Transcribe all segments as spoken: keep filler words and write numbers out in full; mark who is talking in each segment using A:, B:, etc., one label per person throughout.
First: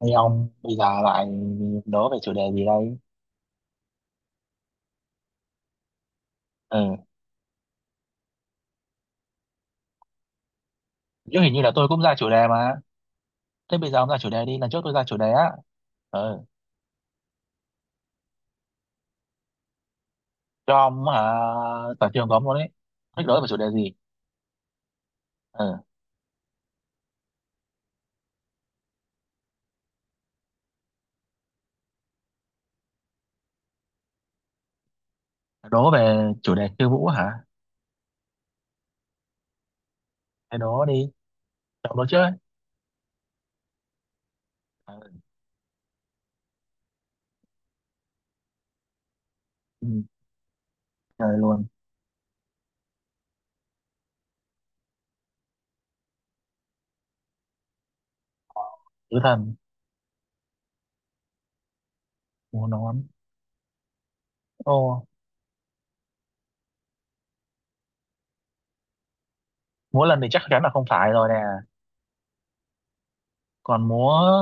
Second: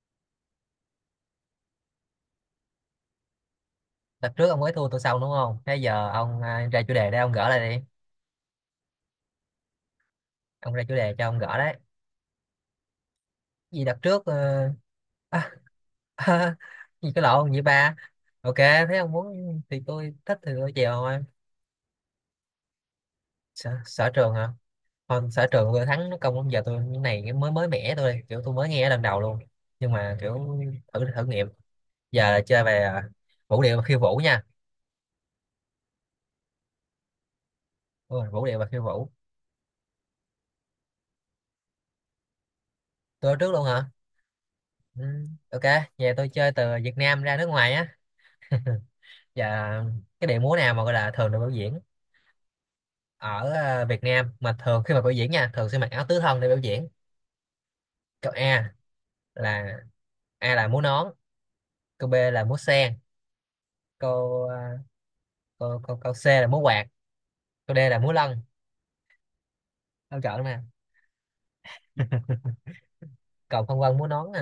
A: Hay ông bây giờ lại đố về chủ đề gì đây?
B: Tập trước ông mới thua tôi xong, đúng không? Thế giờ ông à, ra chủ
A: Ừ.
B: đề đây, ông gỡ lại đi. Ông ra chủ đề cho ông
A: Chứ hình
B: gỡ
A: như là
B: đấy.
A: tôi cũng ra chủ đề mà. Thế
B: Gì
A: bây giờ
B: đợt
A: ông ra
B: trước
A: chủ
B: ờ,
A: đề đi, lần trước tôi ra chủ đề
B: à,
A: á. Ừ,
B: à, gì cái lộn vậy ba. Ok, thế ông muốn thì tôi thích thì tôi
A: cho
B: chèo
A: ông
B: thôi.
A: hả? Toàn trường có ông luôn đấy. Thích đố về chủ đề
B: sở,
A: gì?
B: sở trường hả? Không, sở
A: Ừ,
B: trường vừa thắng nó công, giờ tôi cái này mới mới mẻ, tôi kiểu tôi mới nghe lần đầu luôn. Nhưng mà kiểu thử thử nghiệm. Giờ là chơi về à, vũ điệu và khiêu vũ nha.
A: đố về chủ đề khiêu vũ hả?
B: Đúng rồi, vũ điệu và khiêu vũ.
A: Thế đố đi, cho ông đố trước ấy.
B: Tôi ở trước luôn hả?
A: Ừ,
B: Ừ, ok. Giờ tôi chơi từ Việt Nam ra nước ngoài á. Dạ,
A: ừ,
B: cái điệu múa nào mà gọi là thường
A: trời
B: được biểu
A: luôn,
B: diễn ở ờ, Việt Nam, mà thường khi mà biểu diễn nha, thường sẽ mặc áo tứ thân để biểu diễn. Câu A
A: tứ thần,
B: là, A là múa nón, câu B là múa
A: múa
B: sen,
A: nón.
B: câu ờ,
A: Ô,
B: câu câu, câu C là múa quạt, câu D là múa lân.
A: múa
B: Câu
A: lần thì chắc
B: chọn nè.
A: chắn là không phải rồi nè.
B: Cầu Phong
A: Còn
B: Vân múa
A: múa
B: nón nè,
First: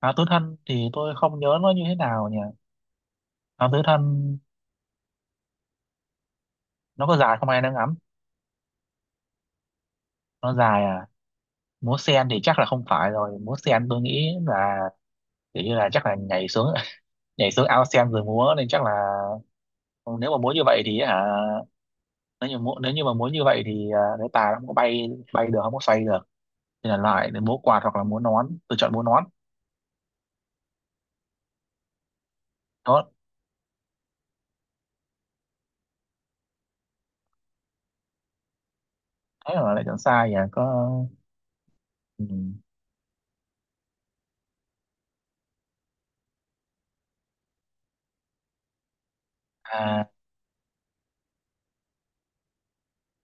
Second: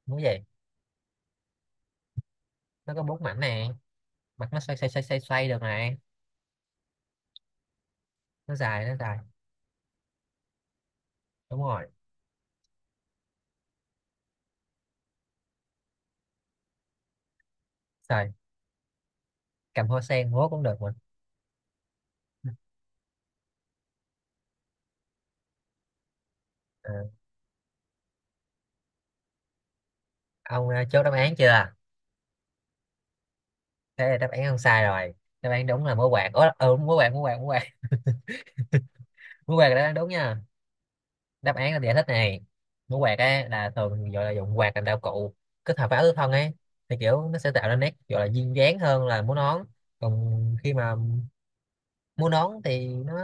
A: áo
B: múa
A: tứ
B: gì?
A: thân thì tôi không nhớ nó như thế nào nhỉ?
B: Nó có bốn mảnh nè,
A: Áo tứ thân
B: mặt nó xoay xoay xoay xoay xoay được này,
A: nó có dài không ai đang ngắm.
B: nó dài, nó dài.
A: Nó dài à?
B: Đúng rồi.
A: Múa sen thì chắc là không phải rồi, múa sen tôi nghĩ là kiểu như là chắc là nhảy xuống nhảy xuống ao sen rồi
B: Rồi,
A: múa nên chắc là
B: cầm hoa sen
A: nếu mà
B: múa
A: múa
B: cũng
A: như
B: được
A: vậy
B: mà.
A: thì hả, nếu như múa nếu như mà múa như vậy thì à, cái tà nó không có bay bay được, không có xoay được thì
B: Ờ,
A: là lại để múa quạt hoặc là múa nón, tôi chọn múa nón
B: ông ờ, chốt đáp án chưa?
A: đó.
B: Thế là đáp án không sai rồi. Đáp án đúng là múa quạt. Ủa, ừ, múa quạt, múa quạt, múa quạt. Mũ
A: Thế
B: quạt
A: là lại
B: đó
A: chọn
B: đúng
A: sai
B: nha,
A: à? Có.
B: đáp án là giải thích
A: Ừ.
B: này. Mũ quạt á là thường gọi là dụng quạt làm đạo cụ kết hợp với áo tứ thân ấy, thì kiểu nó sẽ tạo ra nét gọi là duyên dáng hơn là mũ nón.
A: À,
B: Còn khi mà mũ nón thì nó,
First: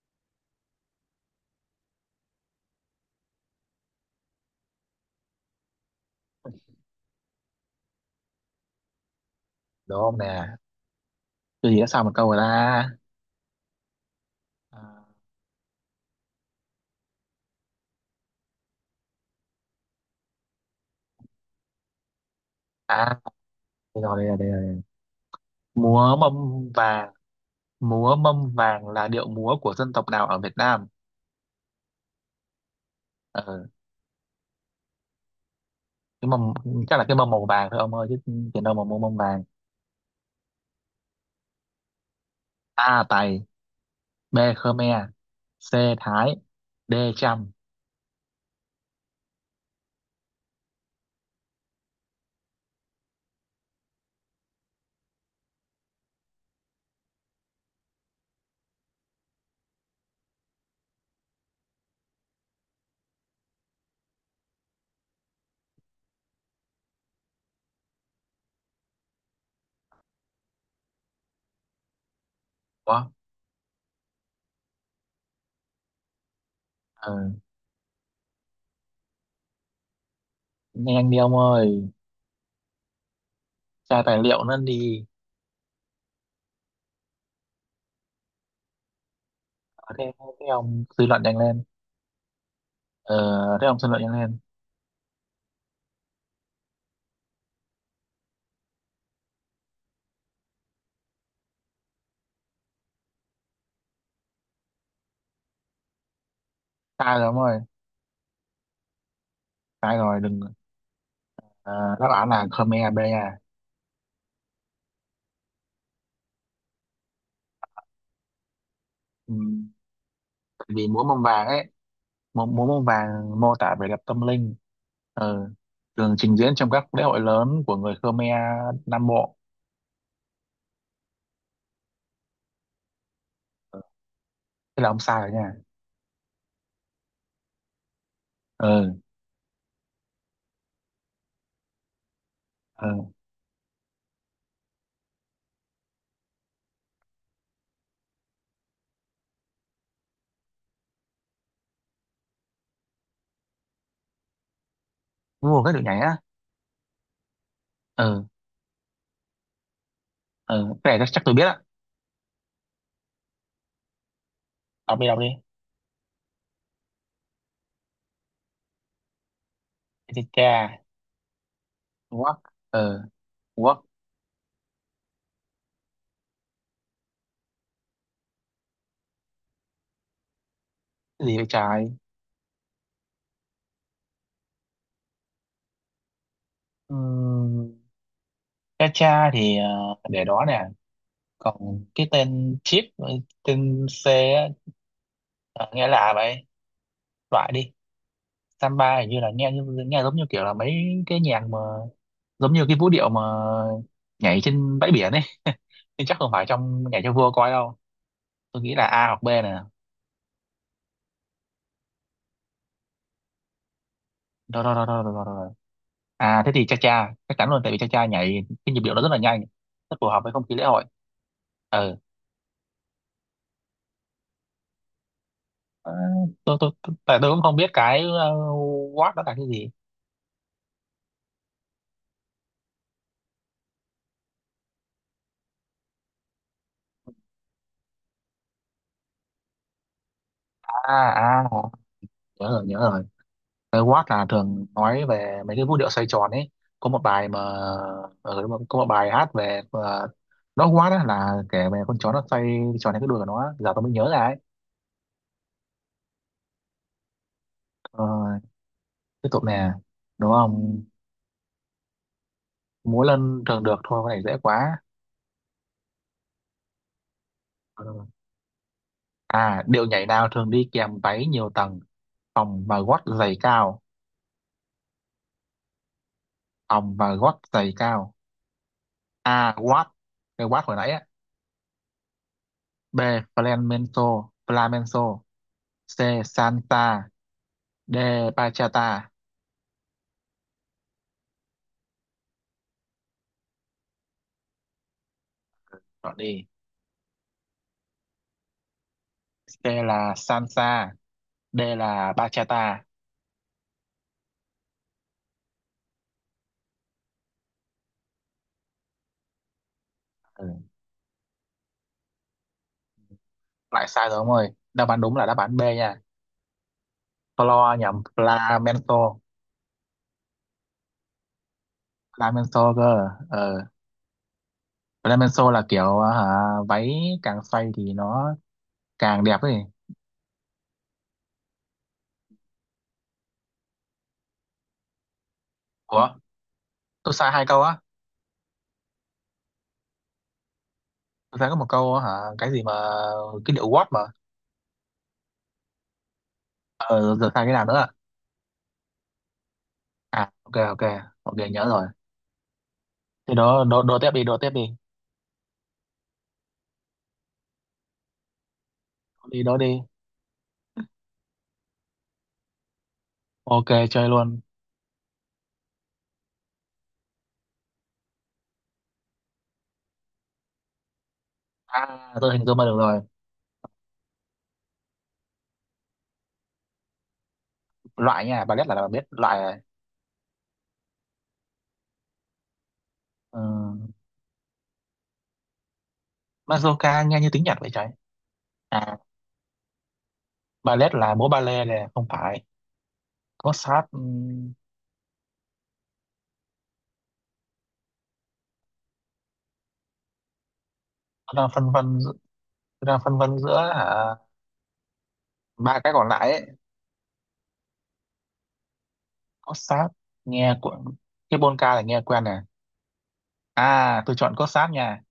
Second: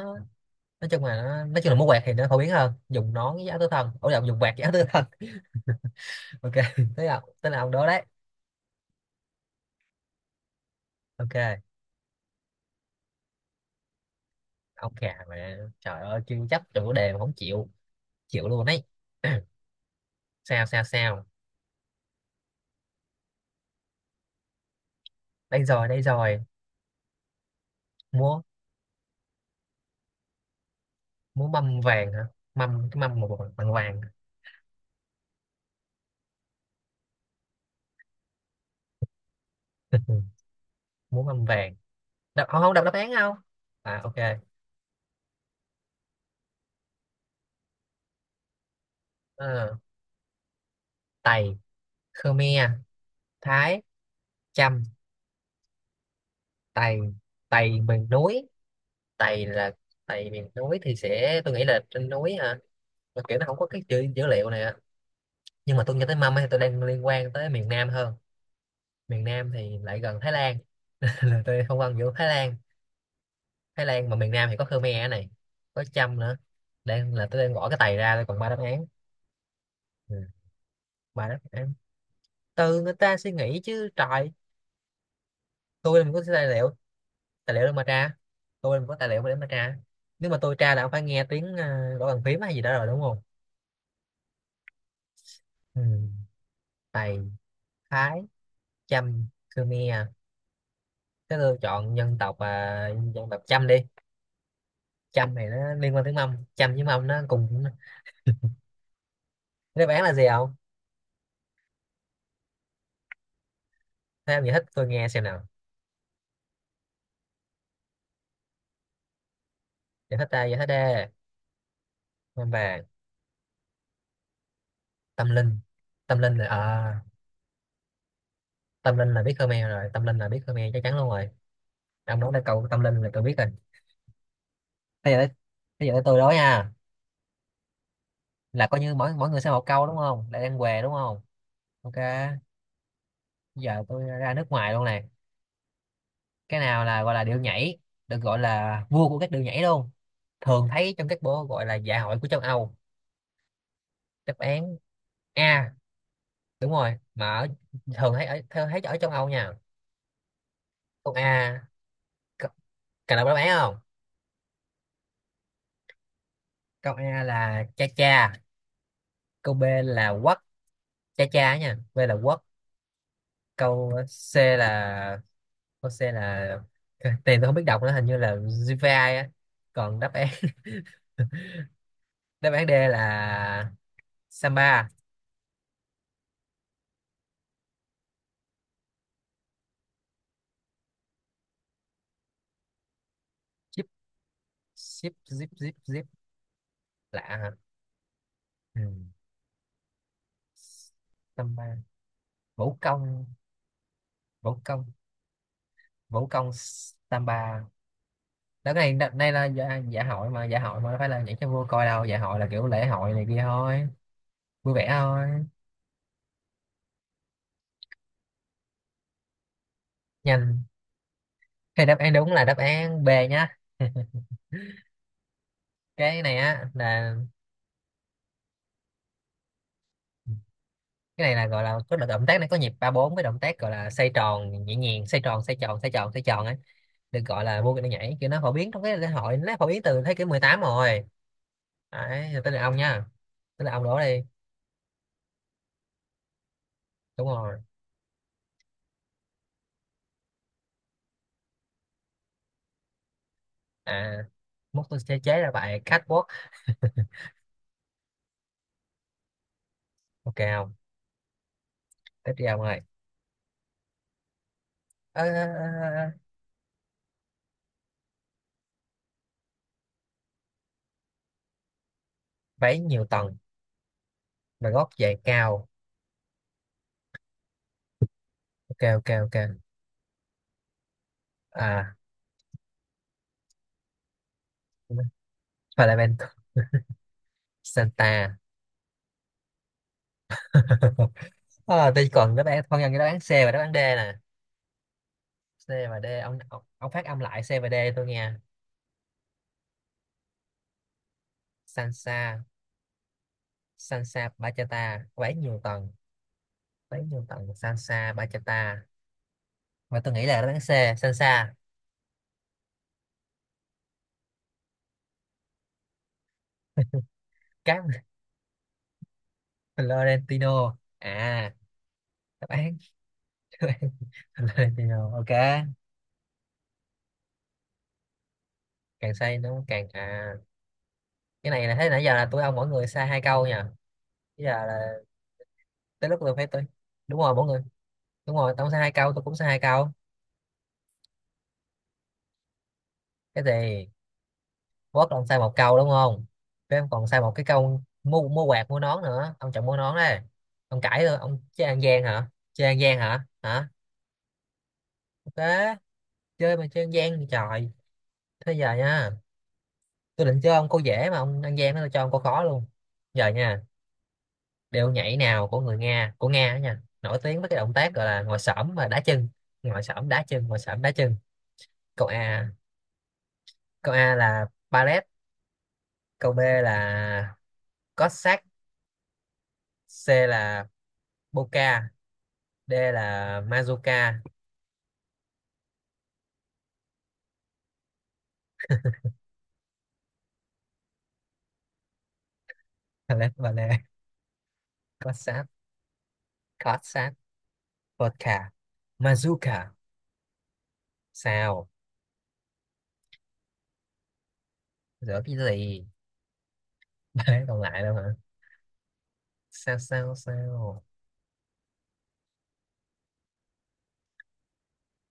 B: nói chung là nó, nói chung là mũ quạt thì nó phổ biến hơn dùng nón với áo tứ thân, ủa lộn, dùng quạt với áo tứ thân. Ok, thế là, thế là ông đó đấy.
A: đúng không nè?
B: Ok,
A: Tôi gì đã sao một câu rồi ta.
B: ông
A: à
B: khà mà trời ơi, chưa chấp trong chủ đề mà không chịu, chịu luôn đấy. Sao sao sao,
A: à, Đây rồi, đây rồi, đây rồi.
B: đây rồi đây
A: Múa mâm
B: rồi.
A: vàng. Múa
B: Múa,
A: mâm vàng là điệu múa của dân tộc nào ở Việt Nam?
B: múa mâm vàng hả? Mâm, cái mâm mà bằng,
A: Ờ,
B: bằng vàng.
A: cái mâm chắc là cái mâm màu vàng thôi ông ơi, chứ tiền đâu mà mua mâm vàng.
B: Muốn âm vàng. Đọc, không không, đọc đáp
A: A
B: án không?
A: Tày,
B: À, ok.
A: B Khmer, C Thái, D Chăm.
B: Ờ, Tày, Khmer, Thái, Chăm. Tày, Tày miền núi. Tày là Tày miền núi thì sẽ, tôi nghĩ là trên núi hả, mà kiểu nó không có cái chữ dữ liệu này á. Nhưng mà tôi nhớ tới mâm ấy, tôi đang liên quan tới miền Nam hơn. Miền Nam thì lại gần Thái Lan, là tôi không ăn giữa Thái Lan.
A: Quá.
B: Thái Lan mà miền Nam thì có Khmer ở này, có Chăm nữa. Đang là
A: Ừ.
B: tôi đang gõ cái Tày ra, tôi còn ba đáp án. Ừ,
A: Nhanh đi
B: ba
A: ông
B: đáp án.
A: ơi,
B: Từ người ta suy nghĩ chứ
A: tra tài
B: trời.
A: liệu nó đi.
B: Tôi làm có tài liệu, tài liệu để mà tra. Tôi làm có tài liệu để mà tra.
A: Ờ, thế
B: Nếu mà
A: thế
B: tôi tra là
A: ông
B: ông phải
A: suy luận
B: nghe
A: nhanh
B: tiếng
A: lên.
B: ờ, gõ bàn phím hay gì đó rồi, đúng
A: ờ,
B: không?
A: Thế ông suy luận nhanh lên.
B: Ừ. Tày, Thái, Chăm, Khmer. Thế tôi chọn dân tộc à, dân tộc Chăm đi. Chăm này nó liên quan tiếng Mông, Chăm với Mông nó
A: Sai rồi ông ơi,
B: cùng. Đáp
A: sai
B: án là
A: rồi
B: gì
A: đừng.
B: không?
A: Ờ, đáp án là Khmer B à.
B: Thế ông giải thích tôi nghe xem nào.
A: Ừ.
B: Giải thích ta, giải thích
A: Tại vì múa
B: đê.
A: mâm vàng ấy, múa,
B: Mông
A: múa
B: vàng.
A: mâm vàng mô tả vẻ đẹp tâm linh.
B: Tâm
A: Ừ,
B: linh,
A: thường
B: tâm linh
A: trình
B: là
A: diễn
B: ờ,
A: trong các lễ hội lớn của người Khmer
B: tâm
A: Nam
B: linh là biết
A: Bộ.
B: Khmer rồi, tâm linh là biết Khmer chắc chắn luôn rồi. Ông nói là câu tâm linh là tôi biết rồi.
A: Thế là ông
B: thế giờ
A: sai
B: tới,
A: rồi nha.
B: thế giờ tới tôi đó nha. Là coi như
A: Ừ.
B: mỗi mỗi người sẽ một câu đúng không, lại đang què đúng không? Ok.
A: Ờ,
B: Giờ tôi ra nước ngoài luôn này. Cái nào là gọi là điệu nhảy được gọi là vua của các điệu nhảy luôn, thường thấy trong các bộ gọi là dạ hội của châu Âu? Đáp án
A: vua
B: A,
A: các đội nhảy á.
B: đúng rồi mà ở, thường
A: Ờ
B: thấy ở thường thấy ở châu Âu nha.
A: ờ, cái này
B: Câu A,
A: chắc tôi biết á.
B: c-, cần đọc đáp án không?
A: Đọc đi, đọc đi.
B: Câu A là cha cha, câu B là quất,
A: Chà,
B: cha cha nha, B là quất.
A: work, quốc. Ờ, quốc.
B: Câu C là Jose là, tên tôi không biết đọc nữa, hình như là Jivai á. Còn đáp án,
A: Gì vậy trái?
B: đáp án D là Samba.
A: Ừm, cha cha thì ờ, để đó nè. Còn cái tên chip, tên
B: zip
A: C á.
B: zip zip
A: ờ,
B: zip
A: Nghe
B: zip.
A: lạ vậy.
B: Lạ hả?
A: Loại đi.
B: Ừ.
A: Samba hình như là nghe như nghe giống như kiểu là mấy cái nhạc mà,
B: Samba.
A: giống như cái
B: Vũ
A: vũ điệu mà
B: công,
A: nhảy
B: vũ
A: trên
B: công,
A: bãi biển ấy nhưng chắc
B: vũ
A: không phải
B: công.
A: trong nhảy cho vua coi
B: Samba.
A: đâu. Tôi
B: Đó, cái
A: nghĩ là
B: này
A: A
B: đợt
A: hoặc B
B: này là
A: nè.
B: dạ, dạ hội mà, dạ hội mà đâu phải là nhảy cho vua coi đâu, dạ hội là kiểu lễ hội này kia thôi,
A: Đó
B: vui
A: đó đó
B: vẻ
A: đó đó, đó,
B: thôi.
A: đó. À, thế thì cha cha chắc chắn luôn, tại vì cha cha nhảy cái nhịp điệu nó rất là nhanh, rất phù hợp với không khí
B: Nhanh.
A: lễ hội.
B: Thế
A: Ừ.
B: đáp án đúng là đáp án B nhá.
A: Ờ.
B: Cái này
A: Tôi
B: á
A: tôi tôi-
B: là,
A: tại tôi cũng không biết cái uh, Watt đó là cái gì.
B: cái này là gọi là có động tác này, có nhịp ba bốn với động tác gọi là xoay tròn nhẹ nhàng, xoay tròn xoay tròn xoay tròn xoay tròn ấy, được gọi là vô cái nhảy kiểu nó phổ biến trong cái lễ hội, nó phổ biến từ thế kỷ mười tám
A: À,
B: rồi.
A: à,
B: Đấy, rồi
A: nhớ
B: tới là
A: rồi,
B: ông
A: nhớ
B: nha,
A: rồi.
B: tới là
A: Cái
B: ông đổ
A: Watt
B: đi.
A: là thường nói về mấy cái vũ điệu xoay tròn ấy. Có một bài
B: Đúng
A: mà,
B: rồi.
A: ừ, đúng rồi, có một bài hát về ờ, nó, Watt á là kể về con chó nó xoay tròn cái đuôi của nó. Giờ tôi mới nhớ
B: À,
A: ra ấy.
B: mốt tôi sẽ chế ra bài catwalk.
A: Ờ, tiếp tục nè. Đúng
B: Ok không,
A: không?
B: tiếp đi ông ơi.
A: Múa lân thường được, thôi cái này dễ quá.
B: Ơ, ơ, ơ, ơ,
A: Ờ. À, điệu nhảy nào thường đi kèm váy nhiều tầng, vòng
B: váy
A: và gót
B: nhiều tầng
A: giày cao,
B: và gót giày cao.
A: vòng và gót giày cao
B: Ok ok ok.
A: A. Watt, cái watt hồi nãy á.
B: À,
A: B. Flamenco, flamenco. C.
B: Valentine,
A: Salsa, D.
B: Santa.
A: Bachata.
B: À, tôi còn đáp án phân nhân cái đáp án C và đáp án D nè. C và D
A: Chọn
B: ông,
A: đi.
B: ông ông phát âm lại C và D tôi nghe.
A: C là salsa, D là
B: Sansa.
A: bachata.
B: Sansa, Bachata có nhiều tầng, bán nhiều tầng. Sansa, Bachata. Và tôi nghĩ là đáp
A: Ừ.
B: án C, Sansa.
A: Lại sai rồi ông ơi. Đáp án đúng là đáp án B nha. Flo
B: Cáp.
A: nhầm flamenco,
B: Florentino à? Đáp
A: flamenco
B: án,
A: cơ. Ờ.
B: đáp án Florentino, ok.
A: Flamenco là kiểu hả, váy càng xoay thì nó
B: Càng
A: càng
B: say
A: đẹp ấy.
B: nó càng à cái này là thấy nãy giờ là tôi ông mỗi người sai hai câu nha. Bây giờ là
A: Ủa,
B: tới lúc tôi phải tôi.
A: tôi
B: Đúng
A: sai
B: rồi, mỗi
A: hai
B: người.
A: câu á?
B: Đúng rồi, ông sai hai câu, tôi cũng sai hai câu.
A: Tôi sai có một câu á hả? Cái gì mà?
B: Cái
A: Cái điệu Watt
B: gì.
A: mà.
B: Vót là ông sai một câu đúng không, với em còn
A: ờ
B: sai
A: Giờ
B: một cái
A: sai cái nào nữa
B: câu
A: à?
B: mua, mua quạt mua nón nữa, ông chọn mua nón đấy.
A: À, ok
B: Ông
A: ok
B: cãi rồi,
A: ok,
B: ông
A: nhớ
B: chơi ăn
A: rồi.
B: gian hả, chơi ăn gian hả
A: Thế đó,
B: hả?
A: đố đố tiếp đi, đố tiếp đi.
B: Ok. Chơi mà chơi ăn gian thì trời. Thế giờ nha,
A: Đi đố đi.
B: tôi định cho ông câu dễ mà ông ăn gian nó, cho ông câu khó luôn. Giờ nha,
A: Ok, chơi luôn.
B: điệu nhảy nào của người Nga, của Nga đó nha, nổi tiếng với cái động tác gọi là ngồi xổm và đá chân, ngồi xổm đá chân ngồi xổm đá chân.
A: À,
B: Câu
A: tôi hình
B: A,
A: dung ra được rồi.
B: câu A là ballet, câu B là
A: Loại
B: Cossack,
A: nha, ballet là là biết loại rồi.
B: C là Polka, D
A: Ừ.
B: là Mazuka.
A: Mazurka nghe như tiếng Nhật vậy trời. À, ballet là múa ballet này, không phải.
B: Lát
A: Có
B: và là
A: sát, ừm,
B: cốt sát, cốt sát, vodka, Mazuka.
A: tôi đang
B: Sao,
A: phân vân giữa- tôi đang phân vân giữa hả,
B: rửa cái
A: ba
B: gì,
A: cái còn lại ấy.
B: ba cái còn lại đâu hả?
A: Có
B: Sao
A: sát,
B: sao
A: nghe
B: sao.
A: của cái polka là nghe quen nè. À, tôi chọn cốt sáp nha.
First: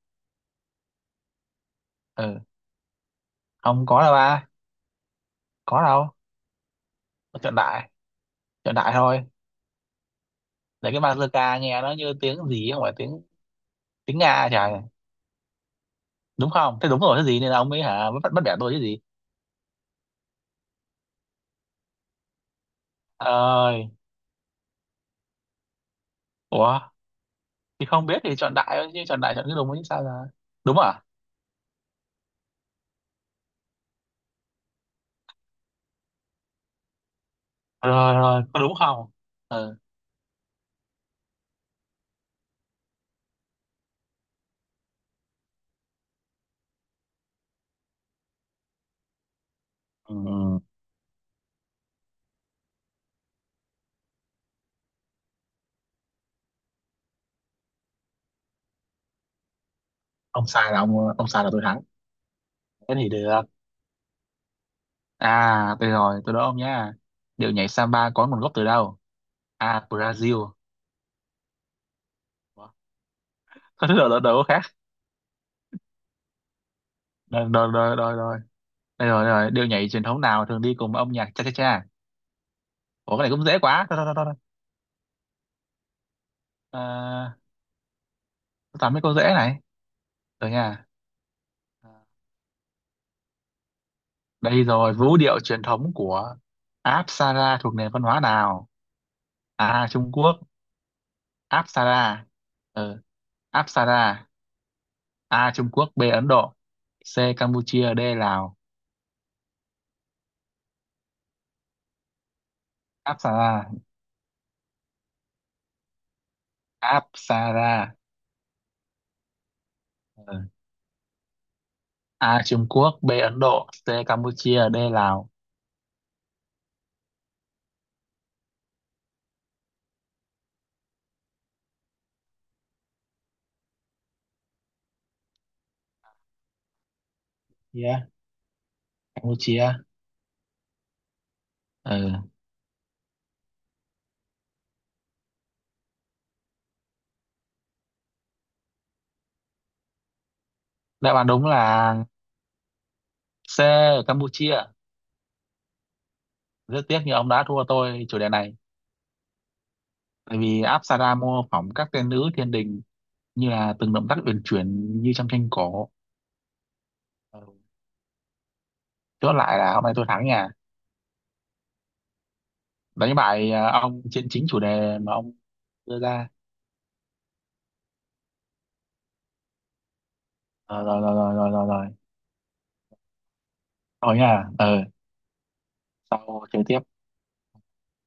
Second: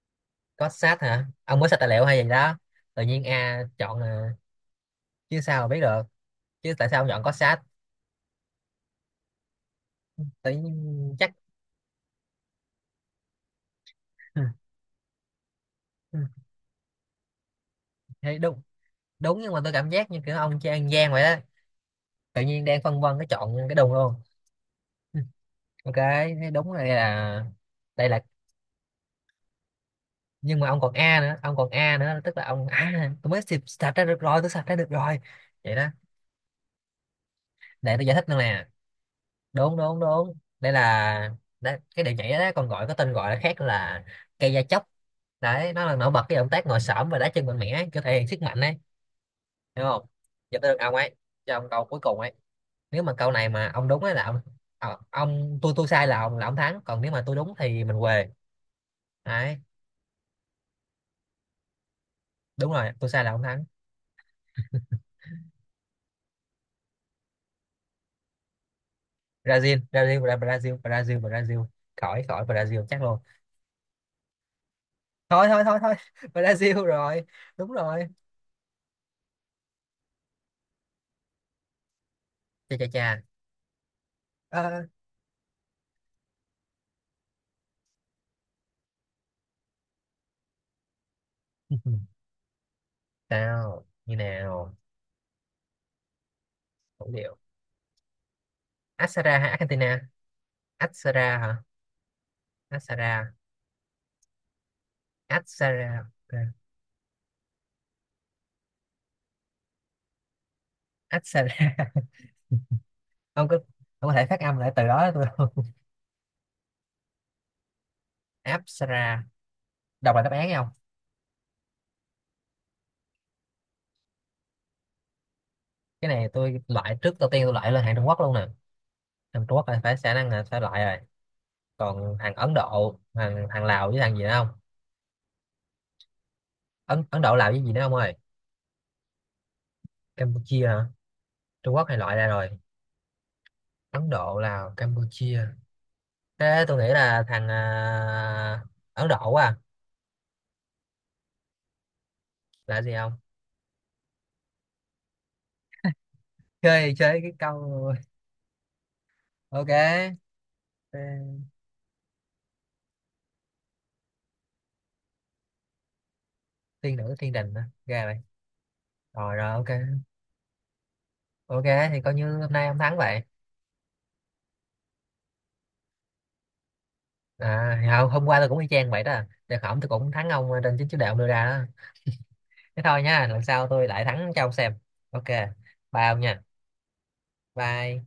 B: Cốt sát hả? Ông có sạch tài liệu hay gì
A: Ừ,
B: đó, tự nhiên A
A: không
B: chọn
A: có đâu
B: là,
A: ba.
B: chứ sao mà biết
A: Có
B: được,
A: đâu.
B: chứ tại sao ông chọn cốt
A: Tôi chọn
B: sát,
A: đại, chọn đại thôi.
B: tự
A: Để cái
B: nhiên chắc.
A: bazooka nghe nó như tiếng gì không phải tiếng tiếng
B: Ừ,
A: Nga trời.
B: ừ,
A: Đúng không? Thế đúng rồi, cái gì nên là ông ấy hả, bắt
B: thấy
A: bắt bẻ
B: đúng,
A: tôi chứ gì.
B: đúng. Nhưng mà tôi cảm giác như kiểu ông chơi ăn gian vậy đó, tự nhiên đang phân vân cái chọn cái
A: Ơi.
B: đùng luôn. Ừ, ok. Thế đúng là
A: Ủa,
B: đây là,
A: thì không
B: đây là.
A: biết thì chọn đại thôi, chứ chọn đại chọn cái đúng chứ sao là.
B: Nhưng mà ông
A: Đúng
B: còn
A: à?
B: a nữa, ông còn a nữa, tức là ông à tôi mới sạch, sạch ra được rồi, tôi sạch ra được rồi vậy đó. Để tôi
A: Rồi
B: giải thích nữa
A: rồi, có
B: nè.
A: đúng không?
B: Đúng
A: Ừ.
B: đúng đúng, đây là, đấy, cái điệu nhảy đó còn gọi có tên gọi là khác là cây da chóc đấy, nó là nổi bật cái động tác ngồi xổm và đá chân mạnh mẽ, kiểu thể hiện sức mạnh đấy, hiểu không.
A: Ừ.
B: Giờ tới được ông ấy, cho ông câu cuối cùng ấy. Nếu mà câu này mà ông đúng ấy là ông, ờ, ông tôi tôi sai là ông, là ông thắng, còn nếu mà tôi đúng thì mình què, đấy.
A: Ông sai là ông ông sai là tôi thắng.
B: Đúng rồi,
A: Thế
B: tôi
A: thì
B: sai là
A: được.
B: ông thắng.
A: À, tôi rồi, tôi đố ông nhá. Điệu nhảy samba có nguồn gốc từ đâu? A.
B: Brazil Brazil Bra-
A: Brazil.
B: Brazil Brazil Brazil. Khỏi khỏi,
A: Ủa?
B: Brazil chắc luôn.
A: Có thứ đầu đầu khác.
B: Thôi thôi thôi thôi, Brazil rồi.
A: Rồi,
B: Đúng
A: rồi, rồi,
B: rồi.
A: rồi, rồi. Đây rồi, đây rồi. Điệu nhảy truyền thống nào thường đi cùng với âm nhạc cha cha cha?
B: Chà chà chà.
A: Ủa, cái này cũng dễ quá. Thôi, thôi, thôi, thôi. thôi.
B: Ờ,
A: À, tôi toàn mấy câu dễ này. Rồi nha.
B: sao như
A: Đây
B: nào.
A: rồi, vũ điệu truyền thống của
B: Thủ điệu
A: Apsara thuộc nền văn hóa nào?
B: Asara hay
A: A.
B: Argentina?
A: Trung Quốc.
B: Asara hả?
A: Apsara. Ừ.
B: Asara,
A: Apsara. A. Trung Quốc. B.
B: Asara,
A: Ấn Độ. C. Campuchia. D. Lào.
B: Asara. Ông có,
A: Apsara.
B: ông có thể phát âm lại từ đó cho tôi không?
A: Apsara.
B: Apsara. Đọc lại đáp
A: Ừ.
B: án không?
A: A. Trung Quốc. B. Ấn Độ. C. Campuchia. D. Lào.
B: Cái này tôi loại trước đầu tiên, tôi loại lên hàng Trung Quốc luôn nè, hàng Trung Quốc là phải khả năng là phải loại rồi. Còn hàng Ấn Độ, hàng hàng Lào với hàng gì nữa không. Ấn Ấn Độ làm cái gì nữa ông
A: Yeah.
B: ơi.
A: Campuchia.
B: Campuchia hả? Trung Quốc hay
A: Ừ.
B: loại ra rồi. Ấn Độ, Lào, Campuchia. Thế tôi nghĩ là thằng à, Ấn Độ quá à.
A: Đáp án đúng là
B: Là gì không?
A: C, ở Campuchia. Rất
B: Chơi,
A: tiếc như
B: chơi
A: ông
B: cái
A: đã
B: câu.
A: thua tôi chủ đề này.
B: Ok.
A: Tại vì
B: Ờ,
A: Apsara mô phỏng các tên nữ thiên đình, như là từng động tác uyển chuyển như trong tranh cổ.
B: tiên nữ thiên
A: Ừ.
B: đình hả? Ra vậy.
A: Chốt
B: Rồi rồi
A: lại
B: ok.
A: là hôm nay tôi thắng nha,
B: Ok, thì coi như hôm nay ông thắng
A: đánh
B: vậy.
A: bại ờ, ông trên chính chủ đề mà ông đưa ra.
B: À, thì hôm hôm qua tôi cũng y chang vậy đó, để hỏng tôi cũng thắng ông à, trên
A: Ờ,
B: chính chủ
A: rồi
B: đề
A: rồi
B: ông đưa
A: rồi
B: ra
A: rồi rồi
B: đó.
A: rồi.
B: Thế thôi nha, lần sau tôi lại
A: Thôi
B: thắng cho
A: nha.
B: ông xem.
A: Ừ.
B: Ok, bye ông nha.
A: Sau chơi tiếp.
B: Bye.